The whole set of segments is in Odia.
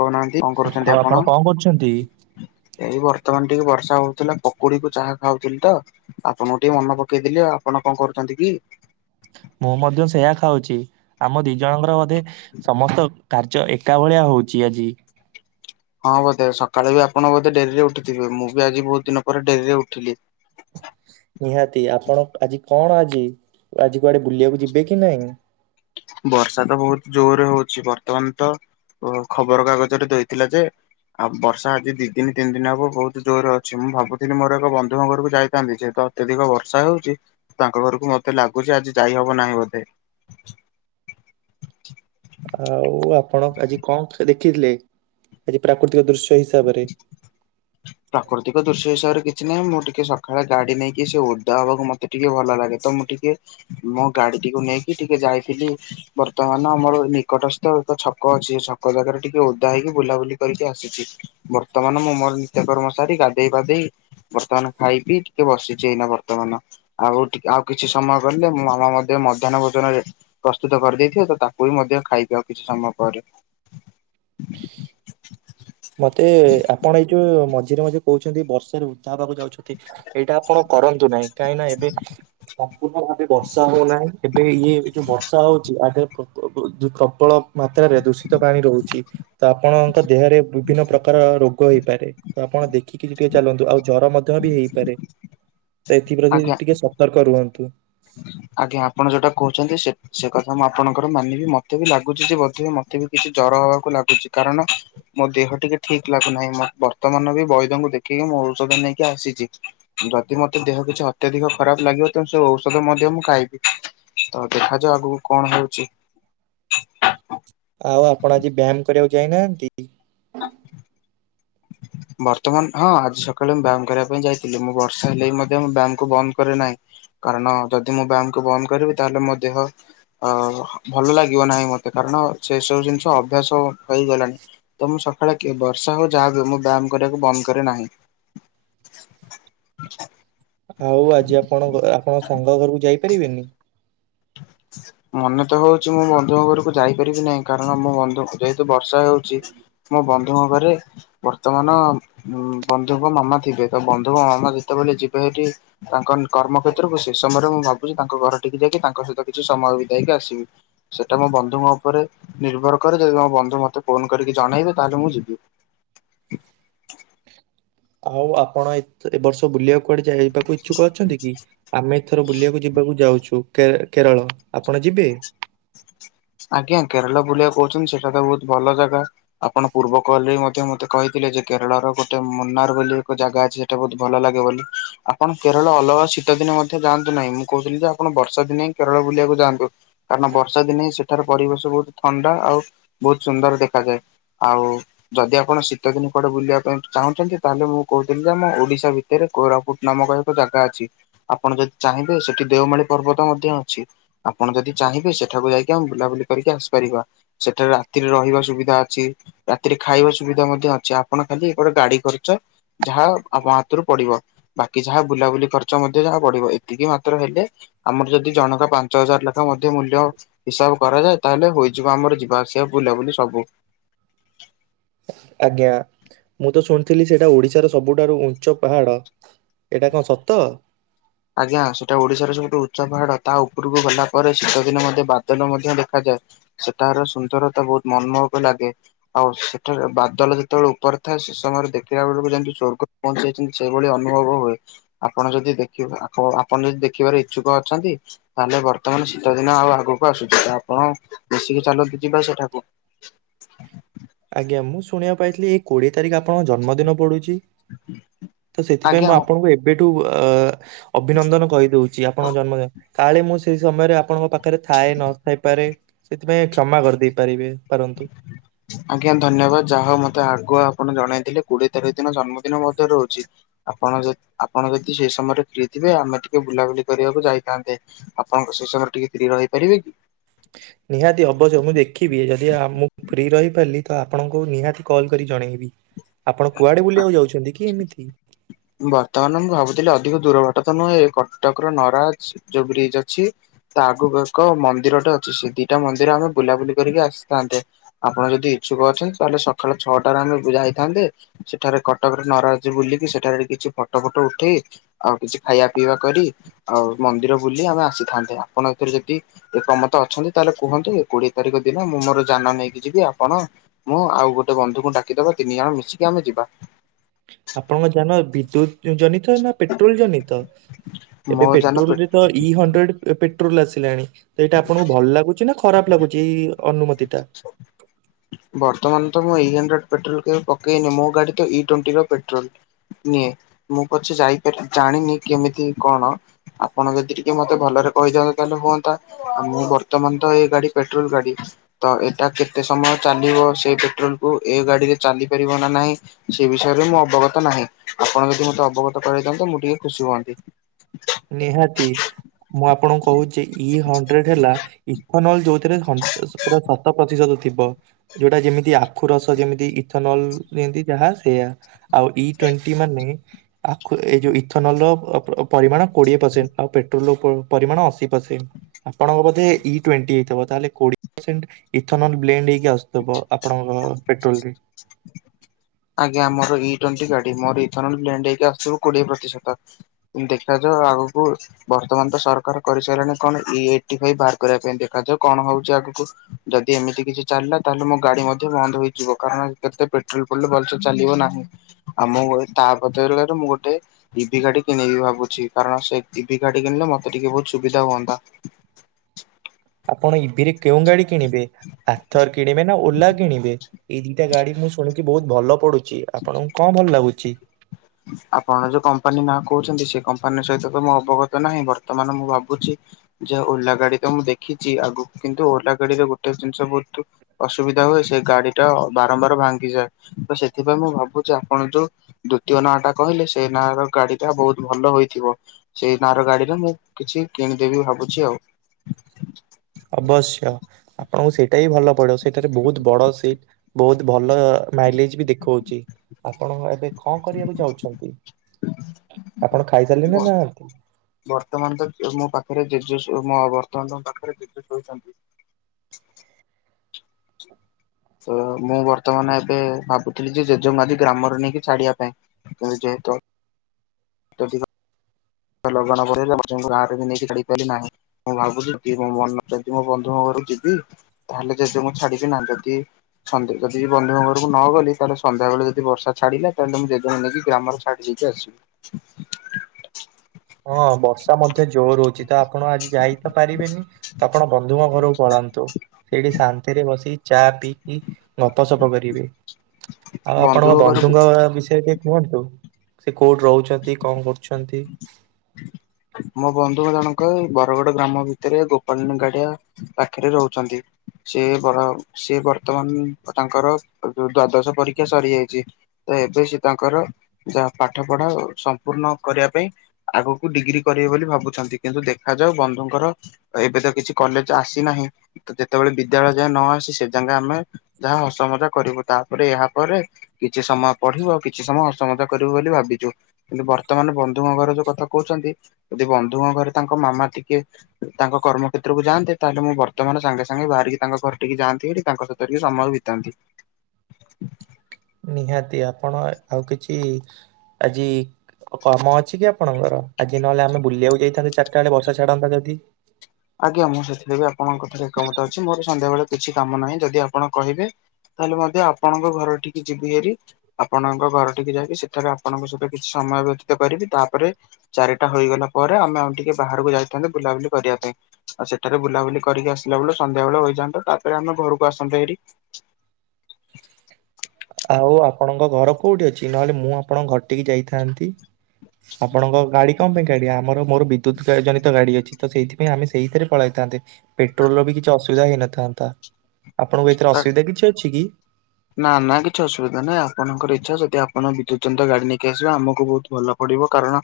କହୁନାହାନ୍ତି କଣ କରୁଛନ୍ତି ଆଉ ଆପଣ? କଣ କରୁଛନ୍ତି? ଏଇ ବର୍ତ୍ତମାନ ଟିକେ ବର୍ଷା ହଉଥିଲା ପକୁଡିକୁ ଚାହା ଖାଉଥିଲି ତ! ଆପଣଙ୍କୁ ଟିକେ ମନ ପକେଇ ଦେଲି ଆଉ ଆପଣ କଣ କରୁଛନ୍ତି କି? ମୁଁ ମଧ୍ୟ ସେୟା ଖାଉଚି । ଆମ ଦିଜଣଙ୍କର ବୋଧେ ସମସ୍ତ କାର୍ଯ୍ୟ ଏକାଭଳିଆ ହଉଛି ଆଜି। ହଁ ବୋଧେ ସକାଳେ ବି ଆପଣ ବୋଧେ ଡେରିରେ ଉଠିଥିବେ। ମୁଁ ବି ଆଜି ବହୁତ ଦିନ ପରେ ଡେରିରେ ଉଠିଲି। ନିହାତି ଆପଣ ଆଜି କଣ ଆଜି? ଆଜି କୁଆଡେ ବୁଲିଆକୁ ଯିବେ କି ନାଇଁ? ବର୍ଷା ତ ବହୁତ ଜୋରେ ହଉଛି। ବର୍ତ୍ତମାନ ତ ଓହୋ ଖବରକାଗଜରେ ଦେଇଥିଲା ଯେ ଆଉ ବର୍ଷା ଆଜି ଦିଦିନ ତିନିଦିନ ହବ ବହୁତ ଜୋରେ ଅଛି। ମୁଁ ଭାବୁଥିଲି ମୋର ଏକ ବନ୍ଧୁଙ୍କ ଘରକୁ ଯାଇଥାନ୍ତି। ସେତ ଅତ୍ୟଧିକ ବର୍ଷା ହଉଛି ତାଙ୍କ ଘରକୁ ମତେ ଲାଗୁଛି ଆଜି ଯାଇ ହବନାହିଁ ବୋଧେ! ଆଉ ଆପଣ ଆଜି କଣ ଖ ଦେଖିଥିଲେ? ଆଜି ପ୍ରାକୃତିକ ଦୃଶ୍ୟ ହିସାବରେ? ପ୍ରାକୃତିକ ଦୃଶ୍ୟ ହିସାବରେ କିଛି କିଛି ନାଇଁ ମୁଁ ଟିକେ ସଖାଳେ ଗାଡି ନେଇକି ସେ ଓର୍ଦ୍ଦା ହବାକୁ ମତେ ଟିକେ ଭଲ ଲାଗେ। ତ ମୁଁ ଟିକେ ମୋ ଗାଡି ଟିକୁ ନେଇକି ଟିକେ ଯାଇଥିଲି ବର୍ତ୍ତମାନ ଆମର ନିକଟସ୍ଥ ଏକ ଛକ ଅଛି ସେ ଛକ ଜାଗାରେ ଟିକେ ଓଦା ହେଇକି ବୁଲାବୁଲି କରିକି ଆସିଛି ବର୍ତ୍ତମାନ ମୁଁ ମୋର ନି ତ୍ୟ କର୍ମ ସାରି ଗାଧେଇ ପାଧେଇ ବର୍ତ୍ତମାନ ଖାଇ ପିଇ ଟିକେ ବସିଛି ଏଇନା ବର୍ତ୍ତମାନ ଆଉ ଟି ଆଉ କିଛି ସମୟ ଗଲେ ମୋ ମାମା ମଧ୍ୟ ମଧ୍ୟାହ୍ନ ଭୋଜନରେ ପ୍ରସ୍ତୁତ କରିଦେଇଥିବ ତ ତାକୁ ବି ମଧ୍ୟ ଖାଇବି [unintelligible] ସମୟ ପରେ। [unintelligible] ମତେ ଆପଣ ଏଇ ଯୋଉ ମଝିରେ ମଝିରେ କହୁଛନ୍ତି କି ବର୍ଷାରେ ଉଦା ହେବାକୁ ଯାଉଛ ନ୍ତି ଏଇଟା ଆପଣ କରନ୍ତୁ ନାହିଁ କାଇଁ ନା ଏବେ ସମ୍ପୂର୍ଣ ଭାବେ ବର୍ଷା ହଉନାହିଁ ଏବେ ଇଏ ଏ ଯୋଉ ବର୍ଷା ହଉଛି ଆ ଧିଏ [unintelligible] ପ୍ରବଳ ମାତ୍ରାରେ ଦୂଷିତ ପାଣି ରହୁଛି ତ ଆପଣଙ୍କ ଦେହରେ ବିଭିନ୍ନ ପ୍ରକାରର ରୋଗ ହେଇପାରେ, ତ ଆପଣ ଦେଖିକି ଟିକେ ଚାଲନ୍ତୁ ଆଉ ଜର ମଧ୍ୟ ବି ହେଇପାରେ, ଏଥିପ୍ରତି ଆଜ୍ଞା। ଟିକେ ସତର୍କ ରୁହନ୍ତୁ। [unintelligible] ଆଜ୍ଞା ଆପଣ ଯୋଉଟା କହୁଛନ୍ତି ସେ ସେକଥା ମୁଁ ଆପଣଙ୍କର ମାନିବି, ମତେ ବି ଲାଗୁଛି ଯେ ବୋଧ ହୁଏ ମତେ ବି କିଛି ଜ ଭଲ ହବାକୁ ଲାଗୁଛି କାରଣ ମୋ ଦେହ ଟିକେ ଠିକ ଲାଗୁନାହିଁ ବର୍ତ୍ତମାନ ବି ବୈଦଙ୍କୁ ଦେଖିଇ ମୁଁ ଔଷଧ ନେଇକି ଆସିଛି। ଯଦି ମତେ ଦେହ କିଛି ଅତ୍ୟଧିକ ଖରାପ ଲାଗିବ ତାହେଲେ ସେ ଔଷ ଔଷଧ ମଧ୍ୟ ମୁଁ ଖାଇବି, ତ ଦେଖାଯାଉ ଆଗକୁ କଣ ହଉଛି। ଆଉ ଆପଣ ଆଜି ବ୍ୟାୟାମ କରିବାକୁ ଯାଇନାହାନ୍ତି କି? ବର୍ତ୍ତମାନ, ହଁ ଆଜି ସକାଳେ ମୁ ବ୍ୟାୟାମ କରିବା ପାଇଁ ଯାଇଥିଲି। ମୁଁ ବର୍ଷା ହେଲେ ବି ମଧ୍ୟ ବ୍ୟାୟାମ କୁ ବନ୍ଦ କରେ ନାହିଁ। କାରଣ ଯଦି ମୁଁ ବ୍ୟାୟାମ କୁୁ ବନ୍ଦ କରିବି ତାହେଲେ ମୋ ଦେହ ଅ ଭଲ ଲାଗିବ ନାହିଁ ମତେ। କାରଣ ସେ ସବୁ ଜିନିଷ ଅଭ୍ୟାସ ହେଇଗଲାଣି ତ ମୁଁ ସ ସକାଳେ କି ବର୍ଷା ହଉ ଯାହାବି ହେଉ ମୁଁ ବ୍ୟାୟାମ କରିବାକୁ ବନ୍ଦ କରେ ନାହିଁ। ଆଉ ଆଜି ଆପଣ ଆପଣ ସାଙ୍ଗ ଘରକୁ ଯାଇପାରିବେନି? ହ ମନେ ତ ହଉଛି ମୁଁ ବନ୍ଧୁଙ୍କ ଘରକୁ ଯାଇପାରିବି ନାହିଁ। କାରଣ ମୋ ବନ୍ଧୁ ଯେହେତୁ ବର୍ଷା ହେଉଛି ମୋ ବନ୍ଧୁଙ୍କ ଘରେ ବର୍ତ୍ତମାନ ବନ୍ଧୁଙ୍କ ମାମା ଥିବେ ତ ବନ୍ଧୁଙ୍କ ମାମା ଯେତେବେଳେ ଯିବେ ହେଠି, ତାଙ୍କ କରମ କ୍ଷେତ୍ର କୁ ସେ ସମୟରେ ମୁଁ ଭାବୁଛି ତାଙ୍କ ଘର ଟିକି ଯାଇକି ତା ତାଙ୍କ ସହିତ କିଛି ସମୟ ବିତେଇକି ଆସିବି। ସେଇଟା ମୋ ବନ୍ଧୁଙ୍କ ଉପରେ ନିର୍ଭର କରେ ଯଦି ମୋ ବନ୍ଧୁ ମତେ ଫୋନ କରିକି ଜଣେଇବେ, ତାହେଲେ ମୁଁ ଯିବି। ଆଉ ଆପଣ ଏବ ଏ ବର୍ଷ ବୁଲିବାକୁ କୁଆଡେ ଯାଇବାକୁ ଇଚ୍ଛୁକ ଅଛନ୍ତି କି? ଆମେ ଏଥର ବୁଲିବାକୁ ଯିବାକୁ ଯାଉଛୁ କେ କେରଳ, ଆପଣ ଯିବେ? ଆଜ୍ଞା କେରଳ ବୁଲିବାକୁ କହୁଛନ୍ତି, ସେଇଟା ତ ବହୁତ ଭଲ ଜାଗା। ଆପଣ ପୂର୍ବ କଲ୍ ରେ ବି ମ ମତେ କହିଥିଲେ ଯେ, କେରଳର ଗୋଟେ ମୁନ୍ନାର ବୋଲି ଏକ ଜାଗା ଅଛି ସେଟା ବହୁତ ଭଲ ଲାଗେ ବୋଲି। ଆପଣ କେ କେରଳ ଅଲଗା ଶୀତ ଦିନେ ମଧ୍ୟ ଯାଆନ୍ତୁ ନାହିଁ ମୁଁ କହୁଥିଲି ଯେ ଆପଣ ବର୍ଷା ଦିନ ହିଁ କେରଳ ବୁଲିବାକୁ ଯାଆନ୍ତୁ। କାରଣ ବର୍ଷା ଦିନ [inaudible] ସେ ସେଠାରେ ପରିବେଶ ବହୁତ ଥଣ୍ଡା ଆଉ ବହୁତ ସୁନ୍ଦର ଦେଖାଯାଏ। ଆଉ ଯଦି ଆପଣ ଶୀତ ଦିନ କୁଆଡେ ବୁଲିବା ପାଇଁ ଚାହୁଁଛନ୍ତି ତାହେଲେ ମୁଁ କହୁଥିଲି ଯେ, ଆମ ଓଡିଶା ଭିତରେ କୋରାପୁଟ ନାମକ ଏକ ଜାଗା ଅଛି। ଆପଣ ଯଦି ଚାହିଁବେ ସେଠି ଦେଓମାଳି ପର୍ବତ ମଧ୍ୟ ଅଛି। ଆପଣ ଯଦି ଚାହିଁବେ ସେଠାକୁ ଯାଇକି କି ଆମେ ବୁଲାବୁଲି କରିକି ଆସିପାରିବା ସେଠାରେ ରାତିରେ ରହିବା ସୁବିଧା ଅଛି ।ରାତିରେ ଖାଇବା ସୁବିଧା ମଧ୍ୟ ଅଛି ଆପଣ ଖାଲି ଏପଟେ ଗାଡି ଖର୍ଚ୍ଚ ଯାହା ଆପଣ ହାତରୁ ପଡିବ, ବାକି ଯାହା ବୁଲାବୁଲି ଖର୍ଚ୍ଚ ମଧ୍ୟ ଯାହା ପଡିବ ଏତିକି ମାତ୍ର ହେଲେ ଆମର ଯଦି ଜଣକା ପାଞ୍ଚ ହଜାର ଲେଖା ମଧ୍ୟ ମୂଲ୍ୟ ହେଉଛି। ହିସାବ କରାଯାଏ ତାହେଲେ ହୋଇଯିବ ଆମର ଯିବା ଆସିବା ବୁଲାବୁଲି ସବୁ। ଆଜ୍ଞା ମୁଁ ତ ଶୁଣିଥିଲି ସେଇଟା ଓଡିଶାର ସବୁଠାରୁ ଉଁଚ୍ଚ ପାହାଡ। ଏଇଟା କଣ ସତ? ଆଜ୍ଞା ସେଟା ଓଡିଶାର ସବୁଠୁ ଉଚ୍ଚ ପାହାଡ। ତା ଉପରକୁ ଗଲା ପରେ ଶୀତ ଦିନ ମଧ୍ୟ ବାଦଲ ମଧ୍ୟ ଦେଖାଯାଏ ସେଠାର ସୁନ୍ଦରତା ବହୁତ ମନମୋହକ ଲାଗେ ଆଉ ସେଠାରେ ବାଦଲ ଯେତେବେଳେ ଉପରେ ଥାଏ ସେ ସମୟରେ ଦେଖିଲା ବେଳକୁ ଯେମିତି ସ୍ୱର୍ଗ ପହଞ୍ଚିାଇଛନ୍ତି ସେଭଳି ଅନୁଭବ ହୁଏ। ଆପଣ ଯଦି ଦେ ଆପଣ ଯଦି ଦେଖିବାର ଇଚ୍ଛୁକ ଅଛନ୍ତି, ତାହେଲେ ବର୍ତ୍ତମାନ ଶୀତ ଦିନ ଆଉ ଆଗକୁ ଆସୁଛି ହଁ ମିଶିକି ଚାଲନ୍ତୁ ଯିବା ସେଠାକୁ। ଆଜ୍ଞା, ମୁଁ ଶୁଣିବାକୁ ପାଇଥିଲି ଏଇ କୋଡିଏ ତାରିଖ ଆପଣଙ୍କ ଜନ୍ମଦିନ ପଡୁଛି। ତ ସେଥିପାଇଁ ଆଜ୍ଞା ମୁଁ ଆପଣଙ୍କୁ ଏବେଠୁ ଅ ଅଭିନନ୍ଦନ କହିଦଉଛି ଆପଣଙ୍କ ଜନ୍ମଦିନ କାଳେ ମୁଁ ସେଇ ସମୟରେ ଆପଣଙ୍କ ପାଖରେ ଥାଏ ନଥାଇପାରେ। ସେଥିପାଇଁ କ୍ଷମା କରିଦେଇ ପାରିବେ ପାରନ୍ତୁ ଆଜ୍ଞା, ଧନ୍ୟବାଦ ଯାହା ହେଉ ମତେ ଆଗୁଆ ଆପଣ ଜଣେଇଥିଲେ କୋଡିଏ ତାରିଖ ଦିନ ଜନ୍ମଦିନ ମଧ୍ୟ ରହୁଛି। ଆପଣ ଯଦି ଆପଣ ଯଦି ସେଇ ସମୟରେ ଫ୍ରି ଥିବେ ଆମେ ଟିକେ ବୁଲାବୁଲି କରିବାକୁ ଯାଇଥାନ୍ତେ ଆପଣ ସେଇ ସମୟରେ ଟିକେ ଫ୍ରି ରହିପାରିବେ କି? ନିହାତି ଅବଶ୍ୟ ମୁଁ ଦେଖିବି ଯଦି ମୁଁ ଆ ମୁଁ ଫ୍ରି ରହିପାରିଲି, ତ ଆପଣଙ୍କୁ ନିହାତି କଲ୍ କରି ଜଣେଇବି। ଆପଣ କୁଆଡ଼େ ବୁଲିବାକୁ ଯାଉଛନ୍ତି କି ଏମିତି? ବର୍ତ୍ତମାନ ମୁ ଭବୁଥିଲେ ଅଧିକ ଦୂରବର୍ତ୍ [inaudible] କଟକ ତ ନୁହେଁ ଏ କଟକର ନରାଜ ଯୋଉ ବ୍ରିଜ୍ ଅଛି ତା ଆଗକୁ ଏକ ମନ୍ଦିରଟେ ଅଛି ସେ ଦିଟା ମନ୍ଦିର ଆମେ ବୁଲାବୁଲି କରିକି ଆସିଥାନ୍ତେ। ଆପଣ ଯଦି ଇଚ୍ଛୁକ ଅଛନ୍ତି ତାହଲେ ସକାଳ ଛଅଟାରେ ଆମେ ବୁ ଯାଇଥାନ୍ତେ। ସେଠାରେ କଟକରେ ନରାଜ ବୁଲିକି ସେଠାରେ କିଛି ଫଟ ଫଟ ଉଠେଇ ଆଉ କିଛି ଖାଇବା ପିଇବା କରି ଆଉ ମନ୍ଦିର ବୁଲି ଆମେ ଆସିଥାନ୍ତେ। ଆପଣ ଏଥିରେ ଯଦି ଏକମତ ଅଛନ୍ତି ତାହେଲେ କୁହନ୍ତୁ ଏ କୋଡିଏ ତାରିଖ ଦିନ ମୁଁ ମୋର ଯାନ ନେଇକି ଯିବି ଆପଣ ମୁଁ ଆଉ ଗୋଟେ ବନ୍ଧୁଙ୍କୁ ଡାକିଦବ ତିନି ଜଣ ମିଶି କି ଆମେ ଯିବା। ଆପଣଙ୍କ ଯାନ ବିଦ୍ୟୁତ ଜନିତ? ପେଟ୍ରୋଲ ଜନିତ। ମୋ ଏବେ ଯାନ ପେଟ୍ରୋଲରେ ତ ଇ ହଣ୍ଡ୍ରେଡ ପେ ଆସିଲାଣି ତ ଏଇଟା ଆପଣଙ୍କୁ ଭଲ ଲାଗୁଛି ନା ଖରାପ ଲାଗୁଛି ଏଇ ଅନୁମତିଟା? ବର୍ତ୍ତମାନ ତ ମୁଁ ଇ ହଣ୍ଡ୍ରେଡ ପେଟ୍ରୋଲ କେବେ ପକେଇନି ମୋ ଗାଡି ତ ଇ ଟ୍ୱେଣ୍ଟିର ପେଟ୍ରୋଲ। ନିଏ। ମୁଁ ପଛେ ଯାଇପାରି ଜାଣିନି କେମିତି କଣ? ଆପଣ ଯଦି ଟିକେ ମତେ ଭଲରେ କହିଥାନ୍ତା ହୁଅନ୍ତା। ମୁ ବର୍ତ୍ତମାନ ତ ଏଇ ଗାଡି ପେଟ୍ରୋଲ ଗାଡି ତ ଏଇଟା କେତେ ସମୟ ଚାଲିବ ସେ ପେଟ୍ରୋଲ କୁ ଏ ଗାଡିରେ ଚାଲି ପାରିବ ନା ନାହିଁ ସେ ବିଷୟରେ ମୁଁ ଅବଗତ ନାହିଁ। ଆପଣ ଯଦି ମତେ ଅବଗତ କରାଇେଇଥାନ୍ତେ ମୁଁ ଟିକେ ଖୁସି ହୁଅନ୍ତି। ନିହାତି ମୁଁ ଆପଣଙ୍କୁ କହୁଛି ଇ ହଣ୍ଡ୍ରେଡ ହେଲା ଇଥନଲ ଯୋଉ ଏଥିରେ ପୁରା ଶତ ପ୍ରତିଶତ ଥିବ। ଯୋଉଟା ଯେମିତି ଆଖୁ ରସ ଯେମିତି ଇଥନଲ ସେମିତି ଯାହା ସେଇୟା। ଆଉ ଇ ଟେଣ୍ଟି ମାନେ ଆଖୁ ଏ ଯୋଉ ଇଥନଲ ପ ପ ପରିମାଣ କୋଡିଏ ପରସେଣ୍ଟ ଆଉ ପରିମାଣ ଅଶି ପରସେଣ୍ଟ। ଆପଣଙ୍କ ବୋଧେ ଇ ଟ୍ୱେଣ୍ଟି ହେଇଥିବ ତାହେଲେ କୋଡିଏ ପରସେଣ୍ଟ ଇଥନା ତମର ବ୍ଲେଣ୍ଡ ହେଇକି ଆସୁଥିବ ଆପଣଙ୍କ ପେଟ୍ରୋଲରେ ଆଜ୍ଞା ଆମର ଇ ଟ୍ୱେଣ୍ଟି ଗାଡି। ମୋର ଇଥାନଲ ବେଣ୍ଡ ହେଇକି ଆସୁଚି କୋଡିଏ ପ୍ରତିଶତ। ଇଣ୍ଡେ ଆଗକୁ ବର୍ତ୍ତମାନ ତ ସରକାର କରିସାରିଲାଣି କଣ ଇ ଏଟି ଫାଇଭ ବାହାର କରିବା ପାଇଁ ଦେଖାଯାଉ କଣ ହଉଚି। ଯି ଆଗକୁ ଯଦି ଏମିତି କିଛି ଚାଲିଲା ତାହେଲେ ମୋ ଗାଡି ମଧ୍ୟ ବନ୍ଦ ହେଇଯିବ କାରଣ କେତେ ପେଟ୍ରୋଲ ଭଲସେ ଚାଲିବ ନାହିଁ। ଆଉ ମୁଁ ତା ବଦଳ ରେ ମୁଁ ଗୋଟେ ଇଭି ଗାଡି କିଣିକି ଭାବୁ କାରଣ ସେ ଇଭି ଗାଡ଼ି କିଣିଲେ ମୋତେ ଟିକେ ବହୁତ ସୁବିଧା ହୁଅନ୍ତା। ଆପଣ ଇଭିରେ କେଉଁ ଗାଡି କିଣିବେ ଆଥର କିଣିବେ ନା ଓଲା କିଣିବେ? ଏଇ ଦିଟା ଗାଡି ମୁଁ ଶୁଣିଚି ବହୁତ ଭଲ ପଡୁଛି ଆପଣଙ୍କୁ କଣ ଭଲ ଲାଗୁଛି? ଆପଣ ଯୋଉ କମ୍ପାନୀ ନାଁ କହୁଛନ୍ତି ସେ କମ୍ପାନୀ ସହିତ ତ ମୁଁ ଅବଗତ ନାହିଁ ବର୍ତ୍ତମାନ ମୁଁ ଭାବୁଚି ଯେ ଓଲା ଗାଡି ତ ମୁଁ ଦେଖିଛି ଆଗକୁ କିନ୍ତୁ ଓଲା ଗାଡିରେ ଗୋଟେ ଜିନିଷ ବହୁତ ଅସୁବିଧା ହୁଏ ସେ ଗାଡି ଟା ବାରମ୍ବାର ଭାଙ୍ଗିଯାଏ, ତ ସେଥିପାଇଁ ମୁଁ ଭାବୁଛି ଆପଣ ଯୋଉ ଦୁ ଦ୍ୱିତୀୟ ନାଁ ଟା କହିଲେ ସେଇ ନାଁ ର ଗାଡି ଟା ବହୁତ ଭଲ ହୋଇଥିବ। ସେଇ ନାଁ ର ଗାଡିରେ ମୁଁ କିଛି କି କିଣିଦେବି ଭାବୁଛି ଆଉ। ଅବଶ୍ୟ ଆପଣଙ୍କୁ ସେଇଟା ହି ଭଲ ପଡିବ ସେଠାରେ ବହୁତ ବଡ ସିଟ ବହୁତ ଭଲ ମାଇଲେଜ ବି ଦେଖଉଛି। ଆପଣ ଏବେ କଣ କରିବାକୁ ଯାଉଛନ୍ତି। ଆପଣ ଖାଇ ସାରିଲେ ନା ନାହାନ୍ତି ମୋ ପାଖରେ ଜେଜେ ମ ବର୍ତ୍ତମାନ ତମ ପାଖରେ କିଏ ଜେଜେ ଶୋଇଛନ୍ତି। ତ ମୁଁ ବର୍ତ୍ତମାନ ଏବେ ଭାବୁଥିଲି ଯେ ଜେଜେ ଙ୍କୁ ଆଦି ଗ୍ରାମରେ ନେଇକି ଛାଡିବା ପାଇଁ। କିନ୍ତୁ ଜେ ହେତ ଜଦି କ ଲଗାଣ ବଢି ହେଇଚି ନେଇକି ଆମ ଗାଁରେ ପାରି ନାହିଁ ମୁଁ ଭାବୁଛି କି ମୋ ମନ ମୋ ବନ୍ଧୁ ଘରକୁ ଯିବି ତାହେଲେ ଜେଜେଙ୍କୁ ଛାଡିବି ନା ଯଦି ଯଦି ବନ୍ଧୁଙ୍କ ଘରକୁ ନ ଗଲି ତାହେଲେ ସନ୍ଧ୍ୟାବେଳେ ଯଦି ବର୍ଷା ଛାଡିଲା ତାହେଲେ ମୁଁ ଜେଜେ ଙ୍କୁ ନେଇକି ଗ୍ରାମରେ ଛାଡିଦେଇକି ଆସିବି। [unintelligible] ହଁ ବର୍ଷା ମଧ୍ୟ ଜୋର ହଉଛି। ତ ଆପଣ ଆଜି ଯାଇ ତ ପାରିବେନି ତ ଆପଣ ବନ୍ଧୁଙ୍କ ଘରକୁ ପଳା ସେଠି ଶାନ୍ତିରେ ବସି ଚା ପିଇକି ଗପସପ କରିବେ। ଆଉ ଆପଣଙ୍କ ବନ୍ଧୁଙ୍କ ବିଷୟରେ ଟି କୁହନ୍ତୁ ସେ କୋଉଠି ରହୁଛନ୍ତି କଣ କରୁଛନ୍ତି? ମୋ ବନ୍ଧୁ କ ଜଣକ ବରଗଡ ଗ୍ରାମ ଭିତରେ ଗୋପାଳନ ଗାଡିଆ ପାଖରେ ରହୁଛନ୍ତି। ସେ ବରା ସେ ବର୍ତ୍ତମାନ ତାଙ୍କର ଦ୍ଵାଦଶ ପରୀକ୍ଷା ସରିଯାଇଛି। ତ ଏବେ ସେ ତାଙ୍କର ଯାହା ପାଠ ପଢା ସମ୍ପୂର୍ଣ୍ଣ କରିବା ପାଇଁ ଆଗକୁ ଡିଗ୍ରୀ କରିବେ ବୋଲି ଭାବୁଛନ୍ତି କିନ୍ତୁ ଦେଖାଯାଉ ବନ୍ଧୁଙ୍କର ଏବେ ତ କିଛି କଲେଜ ଆସିନାହିଁ ଯେତେବେଳେ ବିଦ୍ୟାଳୟ ଯାଏ ନ ଆସି ସେ ଯା ଆମେ ଯାହା ହସମଜା କରିବୁ ତାପରେ ଏହାପରେ କିଛି ସମୟ ପଢିବୁ ଆଉ କିଛି ସମୟ ହସମଜା କରିବୁ ବୋଲି ଭାବିଛୁ କିନ୍ତୁ ବର୍ତ୍ତମାନ ବନ୍ଧୁଙ୍କ ଘର ଯୋଉ କଥା କହୁଛନ୍ତି ଯଦି ବନ୍ଧୁଙ୍କ ଘରେ ତାଙ୍କ ମାମା ଟିକେ ତାଙ୍କ କର୍ମକ୍ଷେତ୍ରକୁ ଯାଆନ୍ତେ ତାହେଲେ ମୁଁ ବର୍ତ୍ତମାନ ସାଙ୍ଗେ ସାଙ୍ଗେ ବାହ ତାଙ୍କ ଘର ଟିକେ ଯାଆନ୍ତି ହେରି ତାଙ୍କ ସହିତ ଟିକ ସମୟ ବିତାନ୍ତି। ନିହାତି ଆପଣ ଆଉ କିଛି ଆଜି କାମ ଅଛି କି ଆପଣଙ୍କର ଆଜି ନହେଲେ ଆମେ ବୁଲିବାକୁ ଯାଇଥାନ୍ତେ ଚାରିଟା ବେଳେ ବର୍ଷା ଛାଡନ୍ତା ଯଦି। ଆଜ୍ଞା ମୁଁ ସେଥିରେ ବି ଆପଣଙ୍କ କଥାରେ ଏକମତ ଅଛି ମୋର ସନ୍ଧ୍ୟାବେେଳେ କିଛି କାମ ନାହିଁ ଯଦି ଆପଣ କହିବେ ତାହେଲେ ମଧ୍ୟ ଆପଣଙ୍କ ଘର ଟିକି ଯିବି ହେରି ଆପଣଙ୍କ ଘର ଟିକି ଯାଇକି ସେଠାରେ ଆପଣଙ୍କ ସହିତ କିଛି ସମୟ ବ୍ୟତୀତ କରିବି ତାପରେ ଚାରିଟା ହୋଇଗଲା ପରେ ଆମେ ଆଉ ଟିକେ ବାହାରକୁ ଯାଇଥାନ୍ତେ ବୁଲାବୁଲି କରିବା ପାଇଁ। ଆଉ ସେଠାରେ ବୁଲାବୁଲି କରିକି ଆସିଲା ବେଳ ସନ୍ଧ୍ୟା ବେଳ ହୋଇଯାଆନ୍ତତା ତାପରେ ଆମେ ଘରକୁ ଆସନ୍ତତେ ହେରି। [inaudible] ଆଉ ଆପଣଙ୍କ ଘର କୋଉଠି ଅଛି ନହେଲେ ମୁଁ ଆପଣଙ୍କ ଘରଟିକି ଯାଇଥାନ୍ତି। ଆପଣଙ୍କ ଗାଡି କଣ ପାଇଁ ଗାଡି ଆମର ମୋର ବିଦ୍ୟୁତ ଜନିତ ଗାଡି ଅଛି ତ ସେଇଥିାଇଁ ଆମେ ସେଇଥିରେ ପଳାଇଥାନ୍ତେ ପେଟ୍ରୋଲ ବି କିଛି ଅସୁବିଧା ହେଇନଥାନ୍ତା ଆପଣଙ୍କୁ ଏଥିରେ ଅସୁବିଧା କିଛି ଅଛି କି? ନା ନା କିଛି ଅସୁବିଧା ନାହିଁ ଆପଣଙ୍କର ଇଚ୍ଛା ଯଦି ଆପଣ ବିଦ୍ୟୁତ ଜନିତ ଗାଡି ନେଇକି ଆସିବାେ ଆମକୁ ବହୁତ ଭଲ ପଡ କାରଣ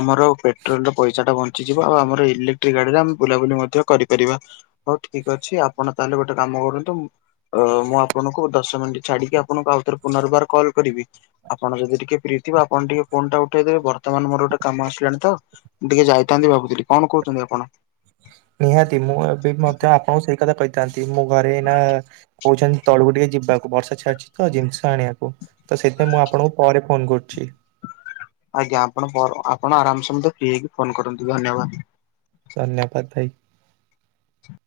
ଆମର ପେଟ୍ରୋଲ ର ପଇସା ଟା ବଞ୍ଚି ଯିବ ଆଉ ଆମର ଇଲେଟ୍ରିକ ଗାଡିରେ ଆମେ ବୁଲାବୁଲି ମଧ୍ୟ କରିପାରିବା ହଉ ଠିକ ଅଛି ଆପଣ ତାହେଲେ ଗୋଟେ କାମ କରୁ ମୁଁ ଆପଣ ଦଶ ମିନିଟ ଛାଡିକି ଆପଣଙ୍କୁ ଆଉଥ ପୁନର୍ବାର କଲ୍ କରିବି ଆପଣ ଯଦି ଟିକେ ଫି ଥିବ ଆପଣ ଟିକେ ଉଠେଇଦେବେ ବର୍ତ୍ତମାନ ମୋର ଗୋଟେ କାମ ଆସିଲାଣି ତ ମୁଁ ଟିକେ ଯାଇଥାନ୍ତି ଭାବୁଥିଲି କଣ କହୁଛନ୍ତି ଆପଣ ନିହାତି ମୁଁ ଏବେ ମଧ୍ୟ ଆପଣଙ୍କୁ ସେଇ କଥା କହିଥାନ୍ତି ମୁଁ ଘରେ ନା କହୁଛନ୍ତି ତଳକୁ ଟିକେ ଯିବାକୁ ବର୍ଷା ଛାଡିଛି ତ ଜିନିଷ ଆଣିବାକୁ ତ ସେଇଥିପାଇଁ ମୁଁ ଆପଣଙ୍କୁ ପରେ ଫୋନ କରୁଛି ଆଜ୍ଞା ଆପଣ ଆପଣ ଆରାମସ ମେ ଫ୍ରି ହେଇକି ଫୋନ କରନ୍ତୁ ଧନ୍ୟବାଦ ଧନ୍ୟବାଦ ଭାଇ ଆଛା